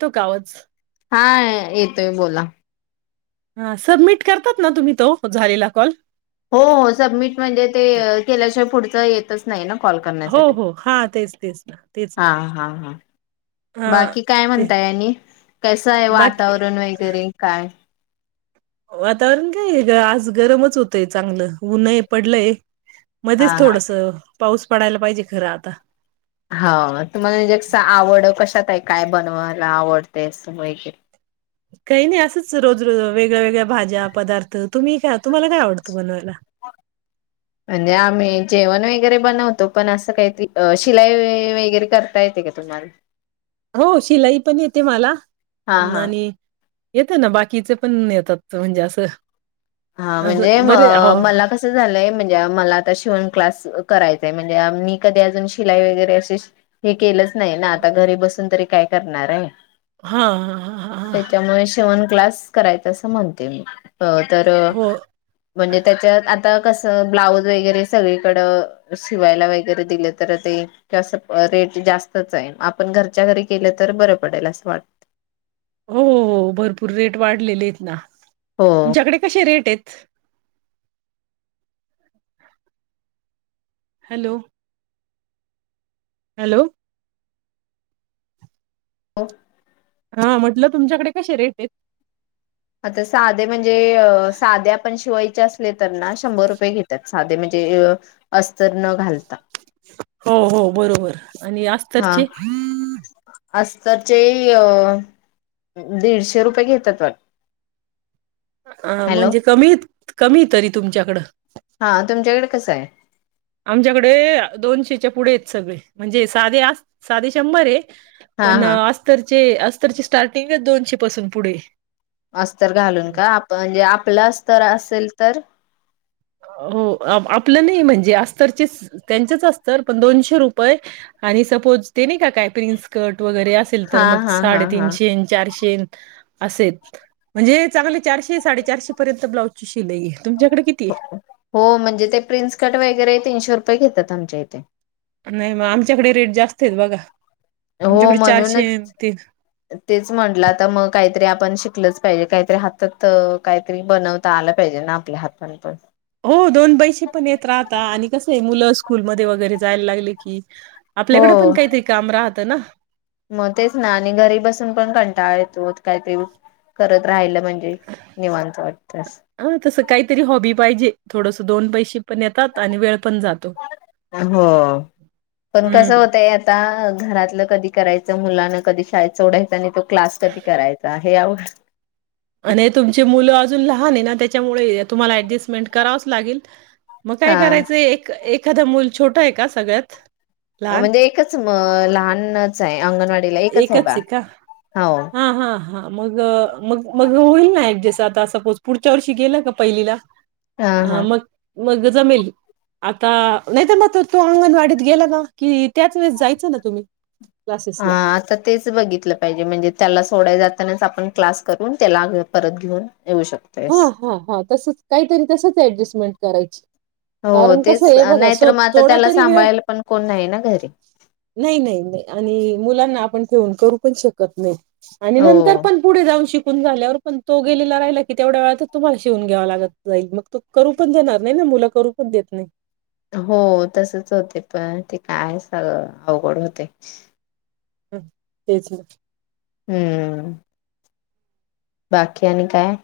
तो कावच हा येतोय बोला हा सबमिट करतात ना तुम्ही तो झालेला कॉल हो हो सबमिट म्हणजे ते केल्याशिवाय पुढच येतच नाही ना कॉल हो, करण्यासाठी हो. हां, तेच, तेच ना, तेच हा ना. हा हा हां. बाकी काय ते म्हणता आणि कसये बाकी वातावरण वगैरे काय? वातावरण काये आज गरमच होतय चांगलं ऊन्हय पडलंय हा मध्येच हा थोडस पाऊस पडायला पाहिजे खरं आता. हाव तुम्हाला जास्त आवड कशात ये? काय बनवायला आवडते असं वैगेरे काही नाही असंच रोज रोज वेगळ्या वेगळ्या भाज्या पदार्थ तुम्ही का तुम्हाला काय आवडतं बनवायला? म्हणजे आम्ही जेवण वगैरे बनवतो पण असं काहीतरी शिलाई वै वगैरे करता येते का तुम्हाला हो शिलाई पण येते मला हा हा नाआणि येतं ना बाकीचे पण येतात म्हणजे असं हा म्हणजे असं म बरे हो. मला कस झालंय म्हणजे मला आता शिवण क्लास करायचय म्हणजे मी कधी अजून शिलाई वगैरे असे हे केलं नाही ना आता घरी बसून तरी काय करणारे हा हा हा हा शिवण क्लास करायचा असं म्हणते मी तर तर हो म्हणजे त्याच्यात आता कसं ब्लाऊज वगैरे सगळीकड शिवायला वगैरे दिले तर ते जास्त रेट जास्तचये आपण घरच्या घरी केलं तर बरं पडेल असं वाट हो हो हो भरपूर रेट वाढलेलेत ना तुमच्याकडे कसे रेट तेच हॅलो हॅलो ओ हा म्हटलं तुमच्याकडे कसे रेटेत? आता साधे म्हणजे? साध्या पण शिवाय असले तर ना शंभर रुपये घेतात साधे म्हणजे अस्तर न घालता हो हो बरोबर आणि हा अस्तरचे अस्तरचे अ दीडशे रुपये घेतात वाटतं अ म्हणजे कमीत कमी तरी तुमच्याकडं हा तुमच्याकडे कसं आहे आमच्याकडे दोनशेच्या पुढे आहेत सगळे म्हणजे साधे आस साधे शंभर ये हा पण हा अस्तरचे अस अस्तरची स्टार्टिंगच दोनशे पासून पुढे अस्तर घालून आहे. का आप म्हणजे आपलं अस्तर असेल तर हो आप आपलं नाही म्हणजे अस्तरचे त्यांचेच अस्तर पण दोनशे रुपये आणि सपोज ते नाही का काय प्रिन्सकर्ट वगैरे असेल तर हा मग हा हा हा साडेतीनशेन चारशेन असेत म्हणजे चांगले चारशे साडेचारशे पर्यंत ब्लाउजची शिलाई तुमच्याकडे कितीय? हो म्हणजे ते प्रिन्सकट वगैरे तीनशे रुपये घेतात आमच्या इथे नाही मग आमच्याकडे रेट जास्त तेत बघा हो आमच्याकडे चारशे म्हणूनच ते तेच म्हटलं आता मग काही तरी आपण शिकलच पाहिजे काहीतरी हातात काहीतरी बनवता आलं पाहिजे ना आपल्या हातान पण हो दोन पैसे पण येत राहता आणि कस आहे मुलं स्कूलमध्ये वगैरे जायला लागली की हो आपल्याकडे पण काहीतरी काम राहतं ना म तेच ना आणि घरी बसून पण कं टाळ येतो कायतरी करत राहिल हा तस काहीतरी हॉबी पाहिजे. थोडंसं दोन पैसे पण येतात आणि वेळ पण जातो हो पण कस हम्म होतय आता घरातलं कधी करायचं मुलांना कधी शाळेत सोडायंच आणि क्लास कधी करायचा हे आवर आणि तुमचे मुलं अजून लहान आहे ना त्याच्यामुळ तुमला ॲजस्टमेंट करावच लागेल. मग काय हा करायचंय एक एक एखाद मूल छोटं आहे का सगळ्यात? लहान म्हणजे एकच म लहानचं आहे अंगणवाडीला एकच आहे बाळ हो हां, हां, हां. मग अ, मग मग होईल ना जसं आता सपोज पुढच्या वर्षी गेलं का पहिलीला हा आ हा म मग जमेल आता नाहीतर म त तो अंगणवाडीत गेला ना कि त्याच वेळेस जायचं ना तुम्ही हा क्लासेसला. आता तेच बघितलं पाहिजे म्हणजे त्याला सोडाय जात ना आपण क्लास करून त्याला परत घेऊन येऊ हा शकतोयस. हा हा तसच काहीतरी तसच ऍडजस्टमेंट करायची हो कारण कस तेच आहे बघा सो नाहीतर मग आता थोडा त्याला तरी वेळ सांभाळायला पण कोण नाही ना घरी. नाही नाही नाही आणि मुलांना आपण कोणं करू पण शकत नाय. आणि नंतर हो. पण पुढे जाऊन शिक पण झाल्यावर पण तो गेलेला राहिला कि तेवढ्या वेळा तर तुम्हाला शिवून घ्यावा लागत जाईल मग तो करू पण देणार नाही ना मुला करू पण देत नाय. हो तसच होते पण ते काय सगळ अवघड होतय. हं तेच ना हूं बाकी आणि काय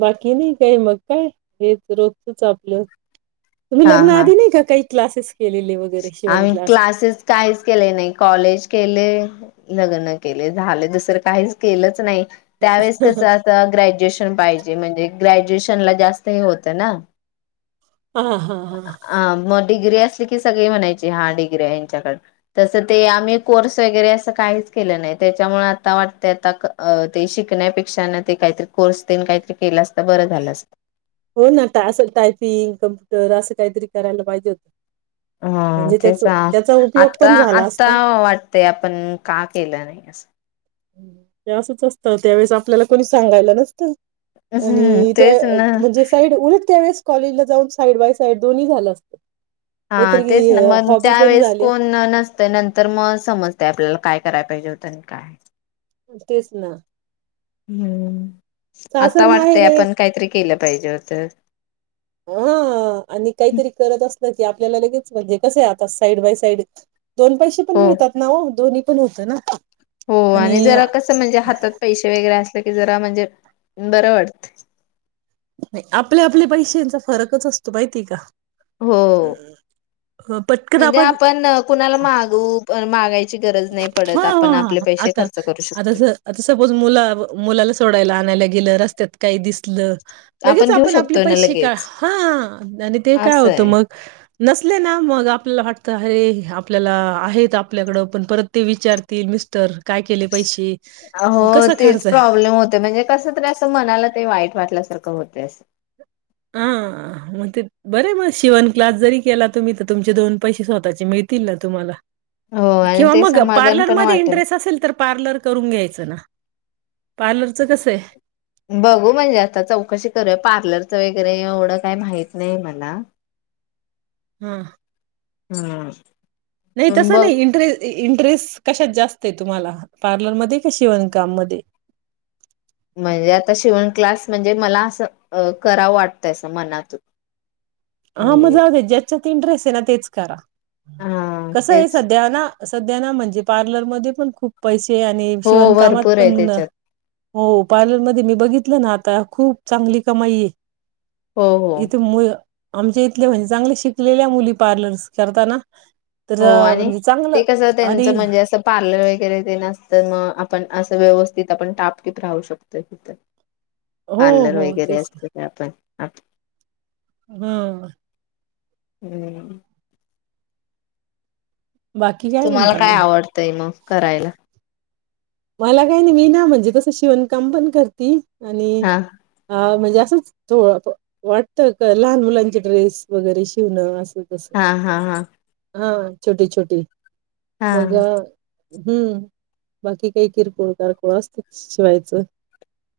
बाकी नाही काही मग काय हेच रोजचच आपलं तुम्ही हा लग्न हा. आधी नाही का काही क्लासेस केलेले वगैरे शिवण आम्ही क्लास क्लासेस काहीच केले नाही कॉलेज केले. लग्न केले झाले दुसरं काहीच केलंच नाही. त्यावेळेस कस हा अत ग्रॅज्युएशन पाहिजे म्हणजे ग्रॅज्युएशन ला जास्त हे होत ना हा हा हा अ मग डिग्री असली सगळी म्हणायची हा डिग्री ह्यांच्या कड तस ते आम्ही कोर्स वगैरे अस काहीच केलं नाही त्याच्यामुळे आता वाटत आता ते शिकण्यापेक्षा न काहीतरी कोर्स तेनं काहीतरी केलं अस हो ना अस टायपिंग कम्प्युटर अस काहीतरी करायला पाहिजे होतं. ह म्हणजे तेच त्याच त्याचा उपयोग आता पण झाला आता असता वाटतेय आपण का केलं नाही असं ते असंच असतं त्यावेेळेस आपल्याला कोणी सांगायला नसतं. हम्म आणि त्या तेच ना म्हणजे साईड उलट त्यावेेळेस कॉलेज ला जाऊन साईड बाय साईड दोन्ही झालं असत. हा तेच ना मग त्यावेेळेस झाली असती. कोण नसतं नंतर म समजते आपल्याला काय कराय पाहिजे होत काय तेच ना हूं आता सासर माहेर वाटतय आपण काहीतरी केलं पाहिजे होत. हो आणि काहीतरी करत अस की आपल्याला लगेच म्हणजे कसय आता साईड बाय साईड दोन पैसे पण हो मिळतात ना ओ दोन्ही पण होतं ना हो आणि जरा कसं म्हणजे हातात पैसे वगैरे अस ते की जरा म्हणजे बरं वाटतं. आपल्या आपल्या पैशांचा फरकच असतो माहितीये का? हो, अ, पटकन म्हणजे आपण कुणाला मागू मागाय ह आता खर्च करू आता शकतोय आता सपोज मुला-मुलाला सोडायला आणायला गेलं रस्त त्यात काही दिसलं. लगेच घेऊ आपण आपले शकतोय ना पैसे का लगेच हा आणि ते काय असं होतं आहे मग नसले ना मग आ आपल्याला वाटत अरे आपल्याला आहेत आपल्याकडं. पण परत ते विचारतील मिस्टर. काय केले पैसे? अहो मग कसा तेच खर्च आहे? प्रॉब्लेम होतोय म्हणजे कस तरी अस मनाला ते वाईट वाटल्यासारखं होत ते असं हा मग ते बरे मग शिवन क्लास जरी केला तुम्ही तर तुमचे दोन पैसे स्वतःचे मिळतील ना तुम्हाला हो आणि किंवा ते मग समाधान पण पार्लरमध्ये वाटेल इंटरेस असेल तर पार्लर करून घ्यायचं ना पार्लरचं कसं आहे. बघू म्हणजे आता चौकशी करूय पार्लरचं वगैरे एवढं काही माहत नाही मला ह हम नाही तस नाही इंटरे इंट ट्रेस कशात जास्त आहे तुम्हाला पार्लरमध्ये कि शिवणकाम मध्ये म्हणजे आता शिवण क्लास म्हणजे मला असं अ करावं वाटतय मनातून आ म म्हणजे जाउदे ज्याचं इंट्रेसेना तेच करा. हा कसंय तेच सध्या ना सध्या ना म्हणजे पार्लरमध्येध्ये पण खूप पैसे ते आणि हो शिवणकामात भरपूर आहे पण त्याच्यात हो पार्लरमध्येध्ये मी बघितलं ना आता खूप चांगली कमाईये हो हो इथे म आमच्या इथले म्हणजे चांगले शिकलेल्या मुली पार्लरस करताना तर हो आणि म्हणजे चांगलं ते कसं आणि त्यांचं म्हणजे असं पार्लर वगैरे तेन असतं मग पण असं व्यवस्थित आपण टापटीप राहू शकतोय तिथं हो पार्लर हो वगैरे तेच असत ते आपण [inaudible] हम्म [unintelligible] बाकी तुम्हाला म्हणता मग काय आवडतंय मग करायला? मला काय नाही मी ना म्हणजे तसं शिवणकाम पण करती. आणि हा हा म्हणजे असंच [unintelligible] वाटतं का लहान मुलांचे ड्रेस वगैरे शिवणं अस. हा हा हा. हा छोटी - छोटी. हा मग हम्म बाकी काही किरकोळ कारकोळ असतचं शिवायचं.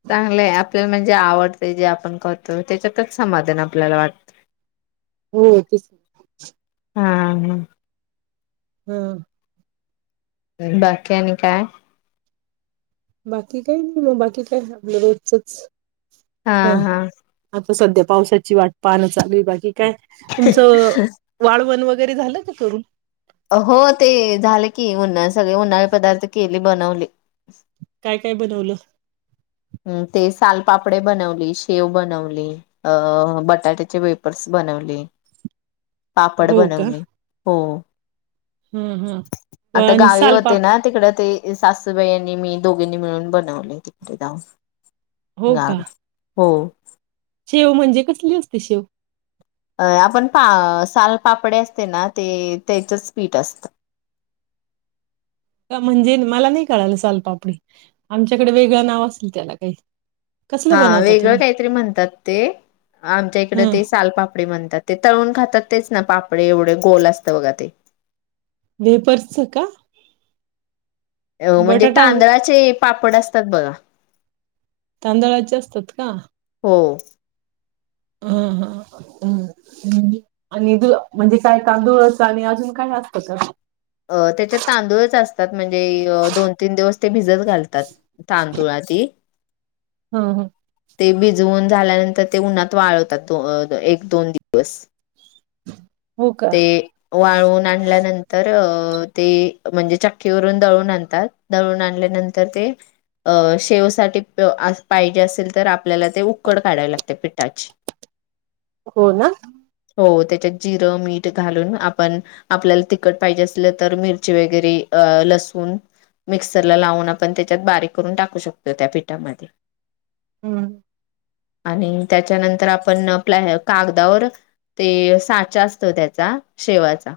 चांगलंय आपल्याला म्हणजे आवडतंय जे आपण करतो त्याच्यातच समाधान आपल्याला वाटतं. हो तेच [unintelligible] हा हा हम्म बाकी आणि काय? बाकी काही नाही मग बाकी काय आपलं रोजचच. हा हा. सध्या पावसाची वाट पाण चालूय बाकी काय तुमचं वाळवन वगै ते झालं का करून? हो ते झाले की उन्ह सगळे उन्हाळ पदार्थ केले. बनवली. काय काय बनवलं. ते सालपापडे बनवली, शेव बनवली, अ बटाट्याचे वेपर्स बनवले. पापड हो का? बनवले हो. हं, हं. व आता आणि गावी होते ना सालपापड तिकड ते सासूबाई आणि मी दोघींनी मिळून बनवलेय तिकडे जाऊन. हो का? गावी. हो. शेव म्हणजे कसली असते शेव? अ आपण पा सालपापडे असते ना ते त्याचच पीठ असतं. म्हणजे मला नाही कळाल सालपापडी, आमच्याकडे वेगळ नाव असल त्याला काही. कसलं हा बनवता वेगळं तुम्ही काहीतरी म्हणतात, ते आमच्या इकडे हा ते सालपापडी म्हणतात ते, तळून खातात. तेच ना पापडे, एवढे गोल असत बघा ते. वेफर्सच का? अ म्हणजे बटाटा तांदळाचे पापड असतात बघा. तांदळाचे असतात का? हो. ह ह ह म्हणजे आणि म्हणजे काय तांदूळच आणि अजून काय असतं का? अ त्याच्यात तांदूळच असतात म्हणजे दोन तीन दिवस ते भिजत घालतात, तांदूळ आधी. ह ते भिज जवून झाल्यानंतर ते उन्हात वाळवतात तो अ एक- दोन दिवस. हो का ते वाळवून आणल्यानंतर अ ते म्हणजे चक्कीवरून दळून आणतात दळून आणल्यानंतर ते अ शेवसाठी पाहिजे असेल तर आपल्याला ते उकड काढावी लागते पिठाची. हो ना हो त्याच्या जी र मीठ घालून आप आपल्याला तिखट पाहिजे असलं तर मिरची वगैरे अअ लसून मिक्सरला लावून आपण त्याच्यात बारीक करून टाकू शकतो त्या पीठामध्ये हम्म आणि त्याच्यानंतर आपण प कागदावर ते साच्या अस तो त्याचा शेवाचा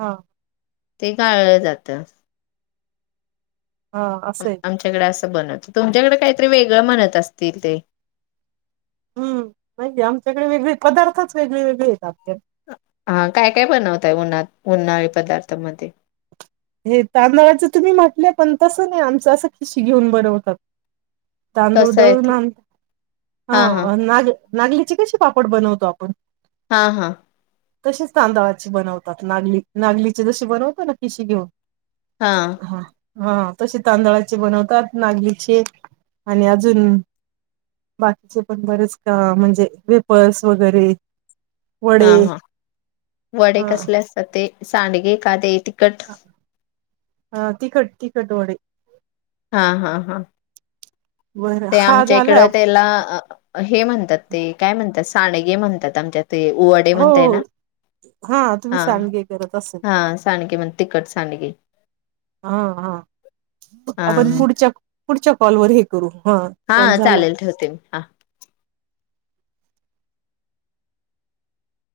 हा ते गाळलं जात. हा असं आहे आमच्याकड अस बनवतात तुमच्याकड काहीतरी वेगळं म्हणत असतील ते हूं नाहीेये आमच्याकडे वेगळे पदार्थच वेगळे वेगळे येतात. हा काय काय बनवताय उन्हात उन्हाळी पदार्थांमध्ये हे तांदळाच तुम्ही म्हटलं पण तसं नाही आमच असं खिशी घेऊन बनवतात. तांदूळ कसं आहे दळून ते आणता हा नाग नागलीची कसे पापड बनवतो आपण हा हा तसेच तांदाळाची बनवतात नागली नागलीची जशी बनवतात ना किशी घेऊन हा हा तसे तांदळाचे बनवतात नागलीचे आणि अजून बाकीचे पण बरेच का म्हणजे वेफर्स वगैरे हा वडे हा वडे हा कसले असतात ते सांडगे का ते तिखट हा तिखट तिखट वडे हा हा हा बरं ते हा आमच्या इकड झालाय हो त्येला अ हे म्हणतात ते काय म्हणतात सांडगे म्हणतात आमच्यात हो हो हो हा तुम्ही सांडगे करत असेल हा सांडगे म्हण तिखट सांडगे हा हा हा आपण पुढच्या पुढच्या कॉलवर हे करू हा कॉल झालाय चालेल ठेवते मी हा